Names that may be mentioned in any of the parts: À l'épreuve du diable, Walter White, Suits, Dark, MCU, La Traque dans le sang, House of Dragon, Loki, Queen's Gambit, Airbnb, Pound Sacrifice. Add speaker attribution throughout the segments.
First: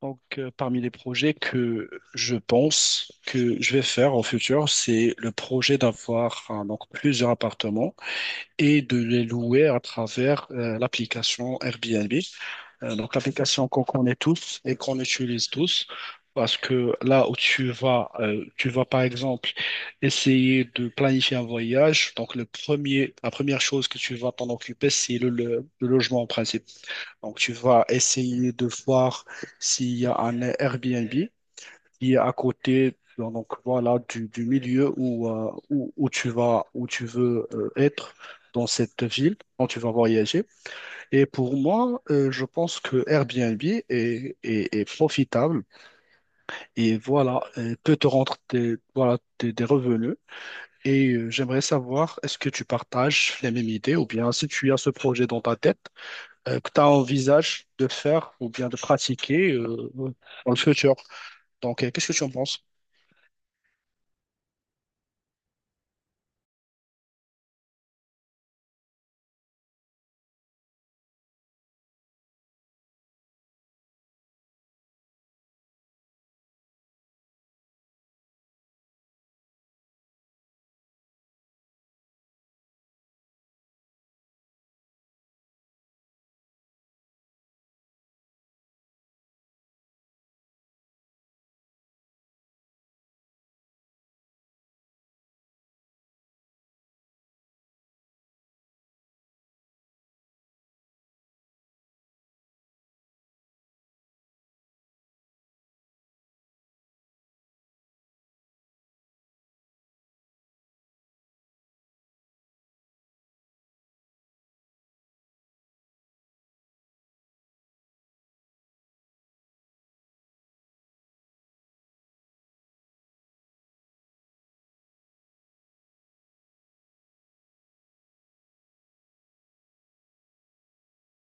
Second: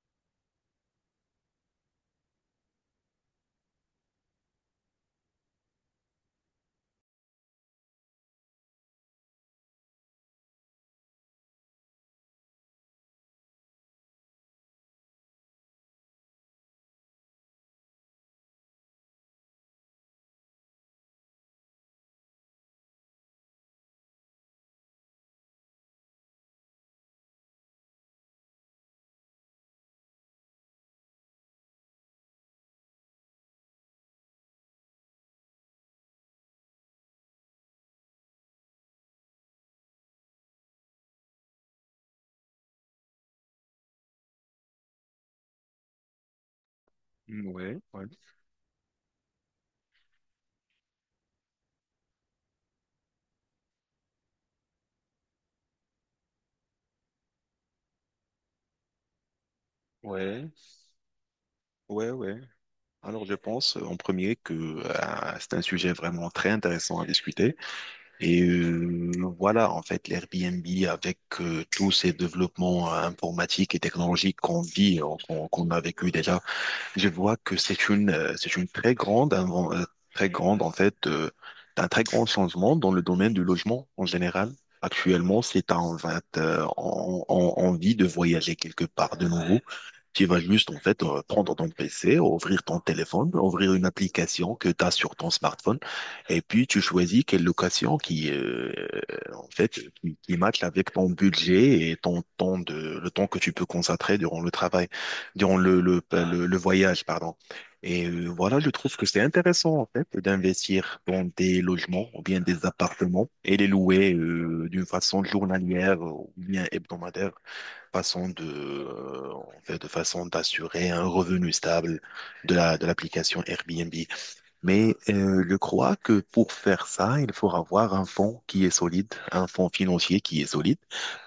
Speaker 1: Parmi les projets que je pense que je vais faire en futur, c'est le projet d'avoir, hein, donc plusieurs appartements et de les louer à travers l'application Airbnb. L'application qu'on connaît tous et qu'on utilise tous. Parce que là où tu vas par exemple essayer de planifier un voyage. Donc, la première chose que tu vas t'en occuper, c'est le logement principal. Donc, tu vas essayer de voir s'il y a un Airbnb qui est à côté, donc voilà, du milieu où tu vas, où tu veux, être dans cette ville quand tu vas voyager. Et pour moi, je pense que Airbnb est profitable et voilà,
Speaker 2: Mm, Ouais,
Speaker 1: peut
Speaker 2: ouais,
Speaker 1: te rendre des revenus. Et j'aimerais savoir, est-ce que tu partages les mêmes idées, ou bien si tu as ce projet dans ta tête que tu envisages de faire ou bien de pratiquer
Speaker 2: ouais,
Speaker 1: dans le futur. Qu'est-ce
Speaker 2: ouais,
Speaker 1: que tu en
Speaker 2: ouais.
Speaker 1: penses?
Speaker 2: Alors je pense en premier que c'est un sujet vraiment très intéressant à discuter. Et euh, voilà, en fait, l'Airbnb avec tous ces développements informatiques et technologiques qu'on vit, qu'on qu'on a vécu déjà, je vois que c'est une très grande, très grande en fait, un très grand changement dans le domaine du logement en général. Actuellement, c'est en 20, on, on vit de voyager quelque part de nouveau. Tu vas juste, en fait, prendre ton PC, ouvrir ton téléphone, ouvrir une application que tu as sur ton smartphone, et puis tu choisis quelle location en fait, qui matche avec ton budget et le temps que tu peux consacrer durant le travail, durant le voyage, pardon. Et voilà, je trouve que c'est intéressant, en fait, d'investir dans des logements ou bien des appartements et les louer d'une façon journalière ou bien hebdomadaire, façon de, en fait, de façon d'assurer un revenu stable de l'application Airbnb. Mais je crois que pour faire ça, il faut avoir un fonds qui est solide, un fonds financier qui est solide,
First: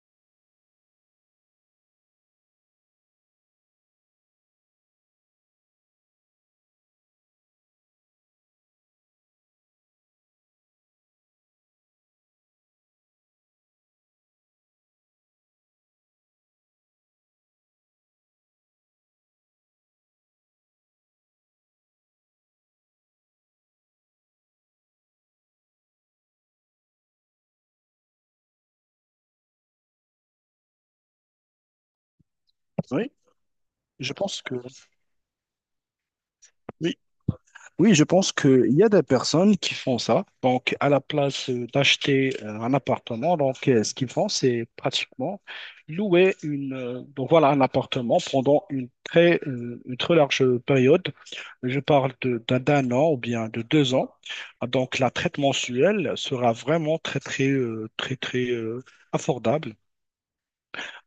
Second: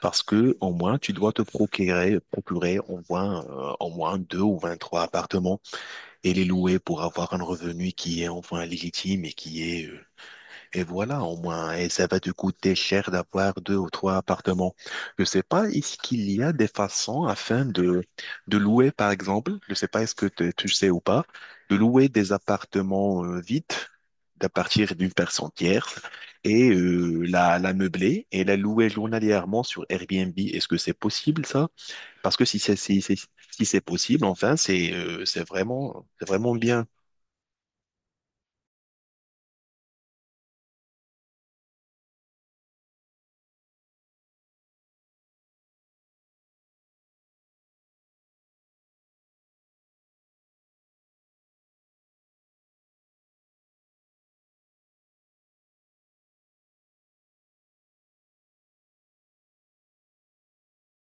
Speaker 2: parce que au moins tu dois te procurer, procurer au moins deux ou 23 appartements et les louer pour avoir un revenu qui est enfin légitime et qui est et voilà, au moins, et ça va te coûter cher d'avoir deux ou trois appartements. Je sais pas, est-ce qu'il y a des façons afin de louer, par exemple, je sais pas, tu sais ou pas, de louer des appartements vides à partir d'une personne tierce et la meubler et la louer journalièrement sur Airbnb. Est-ce que c'est possible, ça? Parce que
Speaker 1: Oui,
Speaker 2: si c'est
Speaker 1: je
Speaker 2: possible,
Speaker 1: pense que
Speaker 2: enfin, c'est vraiment bien.
Speaker 1: oui. Oui, je pense qu'il y a des personnes qui font ça. Donc, à la place d'acheter un appartement, ce qu'ils font, c'est pratiquement louer une donc voilà un appartement pendant une très large période. Je parle de d'un d'un an ou bien de deux ans. Donc, la traite mensuelle sera vraiment très très très très abordable,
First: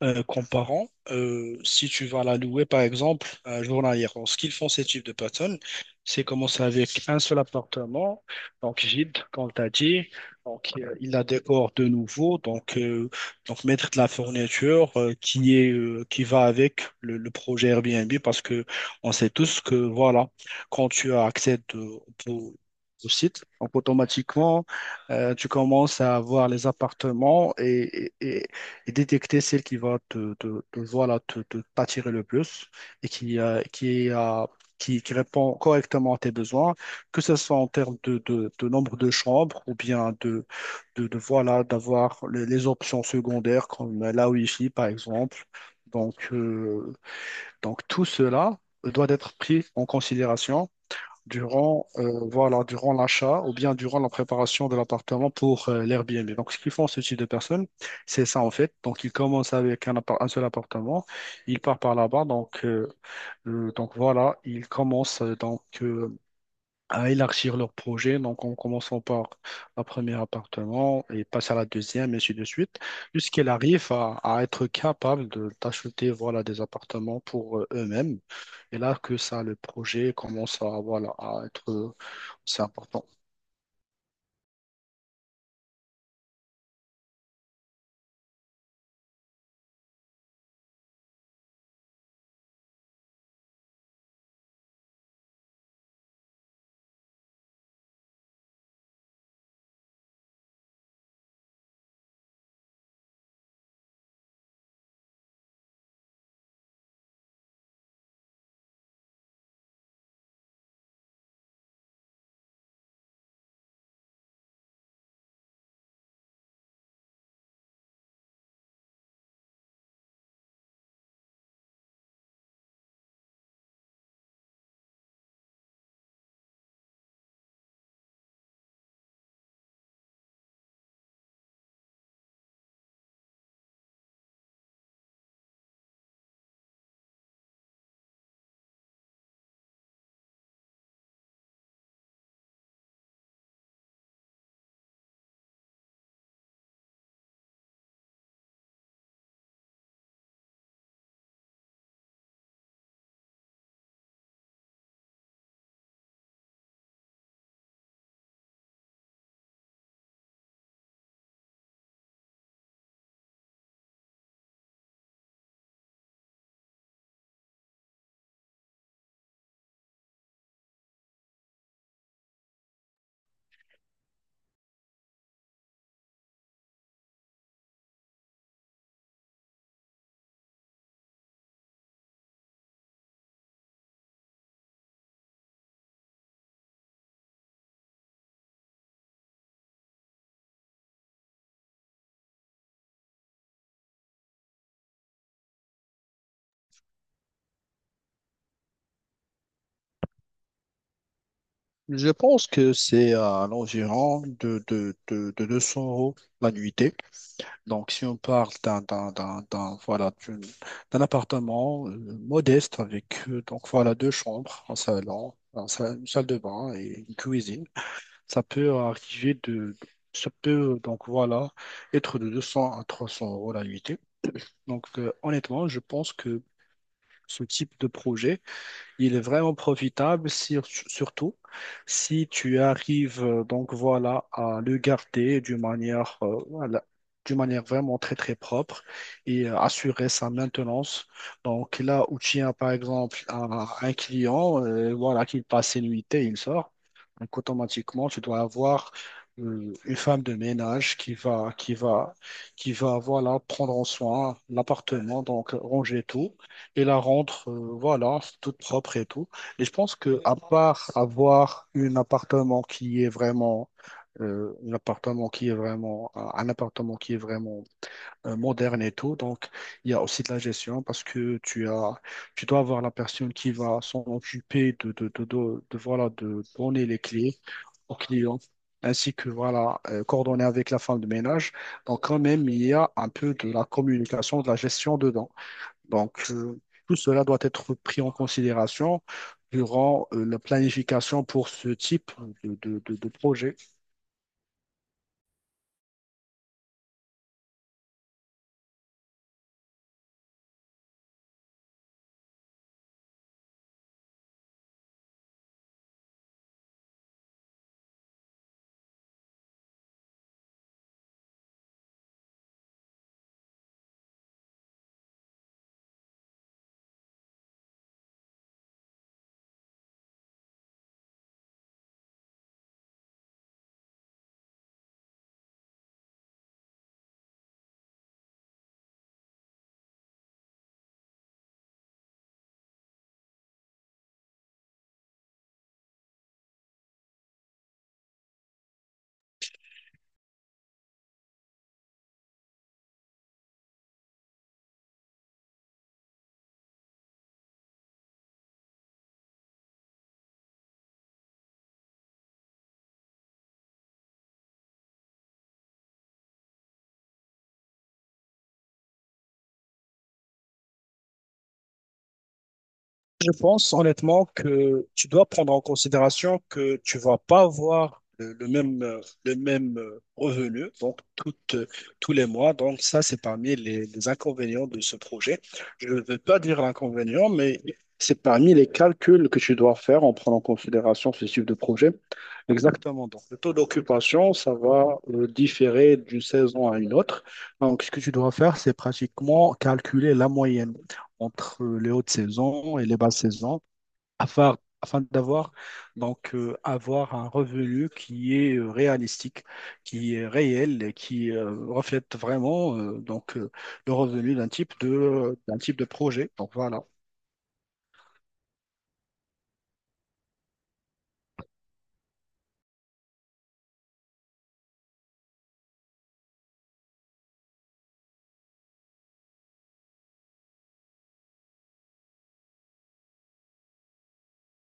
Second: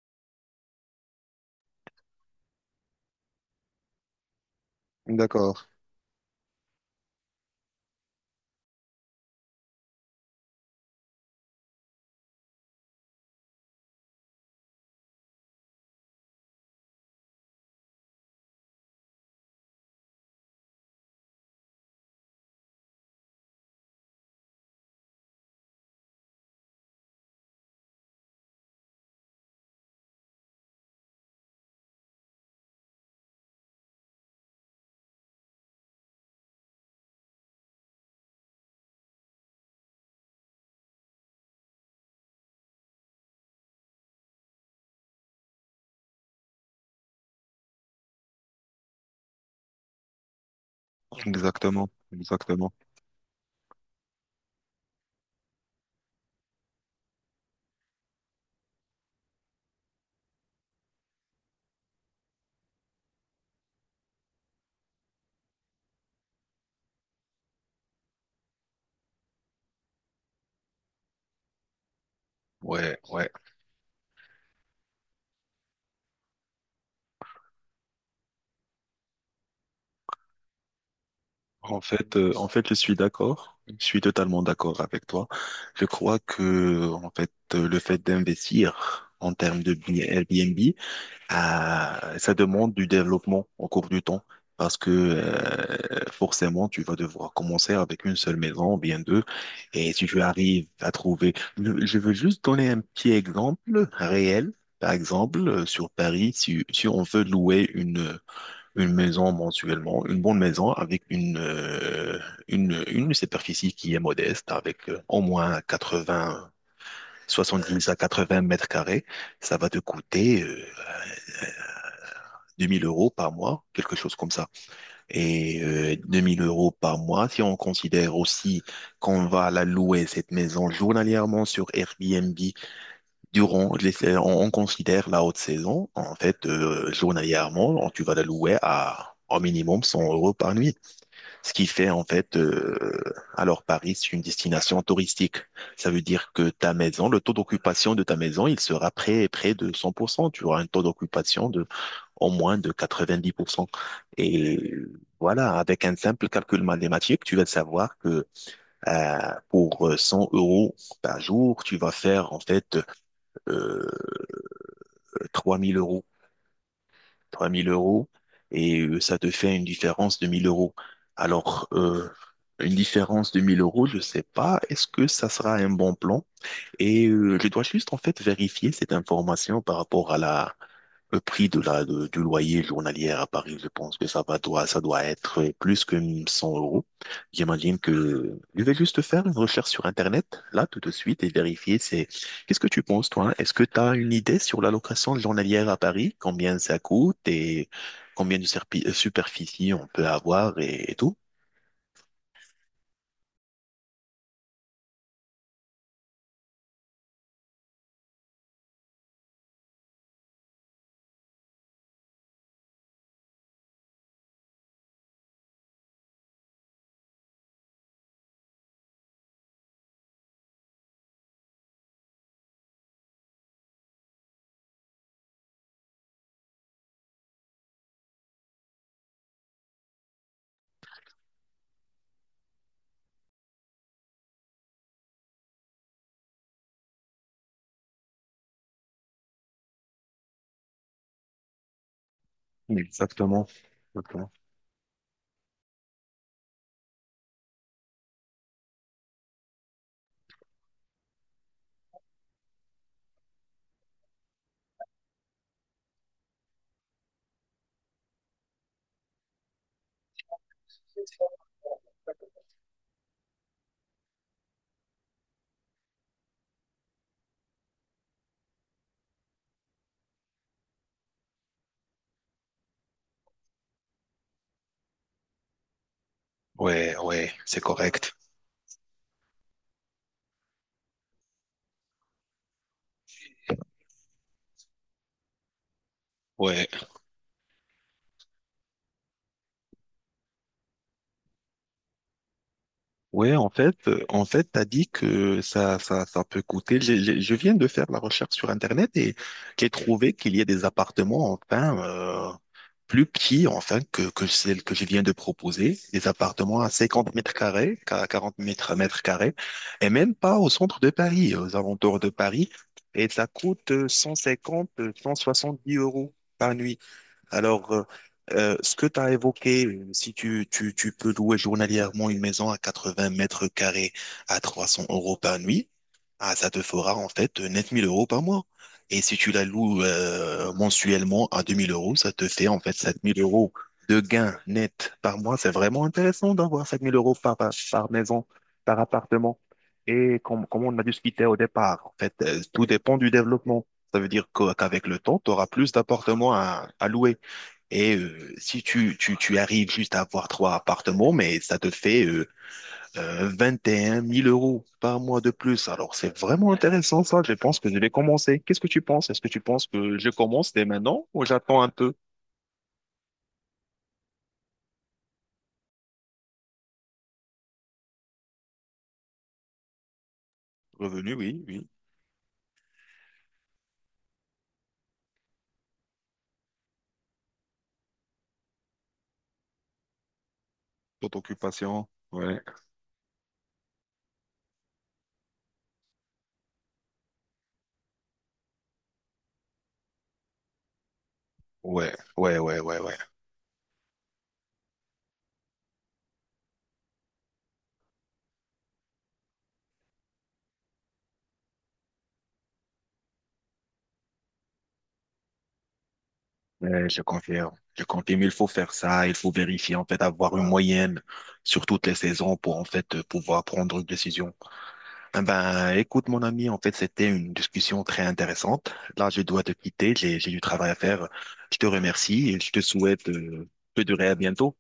Speaker 1: Comparant, si tu vas la louer par exemple à journalière. Alors, ce qu'ils font, ces types de
Speaker 2: D'accord.
Speaker 1: personnes, c'est commencer avec un seul appartement, donc vide, comme tu as dit. Il la décore de nouveau, donc mettre de la fourniture qui est, qui va avec le projet Airbnb, parce que on sait tous que voilà, quand tu accèdes au site, donc automatiquement, tu commences à avoir les appartements et détecter celle qui va voilà, t'attirer le plus et qui répond correctement à tes besoins, que ce soit en termes de nombre de chambres ou bien voilà, d'avoir les options secondaires comme la Wi-Fi par exemple. Donc, euh, donc tout cela doit être pris en considération durant,
Speaker 2: Exactement,
Speaker 1: voilà,
Speaker 2: exactement.
Speaker 1: durant l'achat ou bien durant la préparation de l'appartement pour l'Airbnb. Donc, ce qu'ils font, ce type de personnes, c'est ça en fait. Donc, ils commencent avec un seul appartement, ils partent par là-bas. Ils commencent à élargir leur projet. Donc, en commençant par un premier appartement et passent à la deuxième, et ainsi de suite,
Speaker 2: Ouais, ouais.
Speaker 1: jusqu'ils arrivent à être capables d'acheter, voilà, des appartements pour eux-mêmes. Et là que ça, le projet commence à, voilà, à être
Speaker 2: En
Speaker 1: c'est
Speaker 2: fait, je suis
Speaker 1: important.
Speaker 2: d'accord. Je suis totalement d'accord avec toi. Je crois que, en fait, le fait d'investir en termes de Airbnb, ça demande du développement au cours du temps. Parce que forcément, tu vas devoir commencer avec une seule maison, ou bien deux. Et si tu arrives à trouver... Je veux juste donner un petit exemple réel. Par exemple, sur Paris, si on veut louer une maison mensuellement, une bonne maison avec une superficie qui est modeste, avec au moins quatre-vingt 70 à 80 mètres carrés, ça va te coûter 2 000 € par mois, quelque chose comme ça. Et 2 000 € par mois, si on considère aussi qu'on va la louer, cette maison, journalièrement sur Airbnb, on, considère la haute saison, en fait, journalièrement, tu vas la louer à au minimum 100 € par nuit. Ce qui fait en fait, alors Paris, c'est une destination touristique. Ça veut dire que ta maison, le taux d'occupation de ta maison, il sera près de 100%. Tu auras un taux d'occupation de au moins de 90%. Et voilà, avec un simple calcul mathématique, tu vas savoir que euh, pour 100 € par jour, tu vas faire en fait euh, 3000 euros. 3 000 € et ça te fait une différence de 1000 euros. Alors, euh, une différence de 1000 euros, je ne sais pas, est-ce que ça sera un bon plan? Et je dois juste en fait vérifier cette information par rapport le prix de la, du loyer journalier à Paris. Je pense que ça doit être plus que 100 euros. J'imagine que je vais juste faire une recherche sur Internet, là, tout de suite, et qu'est-ce que tu penses, toi? Est-ce que tu as une idée sur la location journalière à Paris? Combien ça coûte et combien de superficie on peut avoir et tout?
Speaker 1: Je pense que c'est à l'environ de 200 euros la nuitée. Donc, si on parle voilà, d'un appartement modeste avec voilà, deux chambres, un salon, une salle de bain et une cuisine, ça peut arriver de... Ça peut, voilà, être de 200 à 300 euros la nuitée. Honnêtement, je pense que ce type de projet, il est vraiment profitable, surtout si tu arrives voilà à le garder d'une manière, voilà, d'une manière vraiment très très propre et assurer sa maintenance. Donc là où tu as par exemple
Speaker 2: Exactement.
Speaker 1: un
Speaker 2: Exactement.
Speaker 1: client, voilà, qu'il passe ses nuitées, il sort. Donc automatiquement tu dois avoir une femme de ménage qui va, voilà, prendre en soin l'appartement, donc ranger tout. Et la rentre, voilà, c'est toute propre et tout. Et je pense que à part avoir un appartement qui est vraiment, un appartement qui est vraiment, un appartement qui est vraiment moderne et tout, donc il y a aussi de la gestion, parce que tu as, tu dois avoir la personne qui va s'en occuper de, voilà, de donner
Speaker 2: Ouais,
Speaker 1: les
Speaker 2: ouais,
Speaker 1: clés
Speaker 2: c'est
Speaker 1: au
Speaker 2: correct.
Speaker 1: client, ainsi que voilà, coordonner avec la femme de ménage. Donc quand même, il y a un peu de la communication, de la gestion dedans. Donc, euh,
Speaker 2: Ouais,
Speaker 1: Tout cela doit être pris en considération durant la planification pour ce type de
Speaker 2: ouais, en
Speaker 1: projet.
Speaker 2: fait, t'as dit que ça peut coûter. J'ai- Je, viens de faire la recherche sur Internet et j'ai trouvé qu'il y a des appartements, enfin, plus petits, enfin, que celle que je viens de proposer. Des appartements à 50 m², à 40 mètres, mètres carrés, et même pas au centre de Paris, aux alentours de Paris. Et ça coûte 150, dix euros par nuit. Alors, euh, Ce que tu as évoqué, si tu peux louer journalièrement une maison à 80 mètres carrés à 300 € par nuit, ah, ça te fera en fait 9 000 € par mois. Et si tu la loues mensuellement à 2000 euros, ça te fait en fait 7 000 € de gains net par mois. C'est vraiment intéressant d'avoir 7 000 € par maison, par appartement. Et comme on a discuté au départ, en fait, tout dépend du développement. Ça veut dire qu'avec le temps, tu auras plus d'appartements à louer. Et si tu arrives juste à avoir trois appartements, mais ça te fait 21 000 euros par mois de plus. Alors, c'est vraiment intéressant, ça. Je pense que je vais commencer. Qu'est-ce que tu penses? Est-ce que tu penses que je commence dès maintenant ou j'attends un peu?
Speaker 1: Je pense honnêtement que tu dois prendre en considération que tu vas pas avoir le même, revenu donc
Speaker 2: Revenu, oui, oui.
Speaker 1: tous les mois. Donc ça, c'est parmi les inconvénients de ce projet. Je ne veux pas dire l'inconvénient, mais c'est parmi les calculs que tu dois faire en prenant en considération
Speaker 2: Toute
Speaker 1: ce type de
Speaker 2: occupation,
Speaker 1: projet.
Speaker 2: ouais.
Speaker 1: Exactement. Donc le taux d'occupation, ça va différer d'une saison à une autre. Donc ce que tu dois faire, c'est pratiquement calculer la moyenne entre les
Speaker 2: Ouais,
Speaker 1: hautes
Speaker 2: ouais, ouais, ouais,
Speaker 1: saisons et
Speaker 2: ouais.
Speaker 1: les basses saisons afin d'avoir avoir un revenu qui est réalistique, qui est réel et qui, reflète vraiment, le revenu d'un type de projet. Donc voilà.
Speaker 2: Ouais, je confirme. Je confirme, il faut faire ça. Il faut vérifier, en fait, avoir une moyenne sur toutes les saisons pour, en fait, pouvoir prendre une décision. Eh Ben, écoute, mon ami, en fait, c'était une discussion très intéressante. Là, je dois te quitter, j'ai du travail à faire. Je te remercie et je te souhaite de durer à bientôt.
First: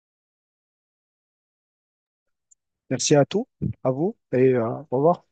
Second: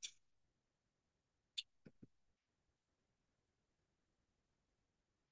Speaker 1: Merci à tous, à vous, et au revoir.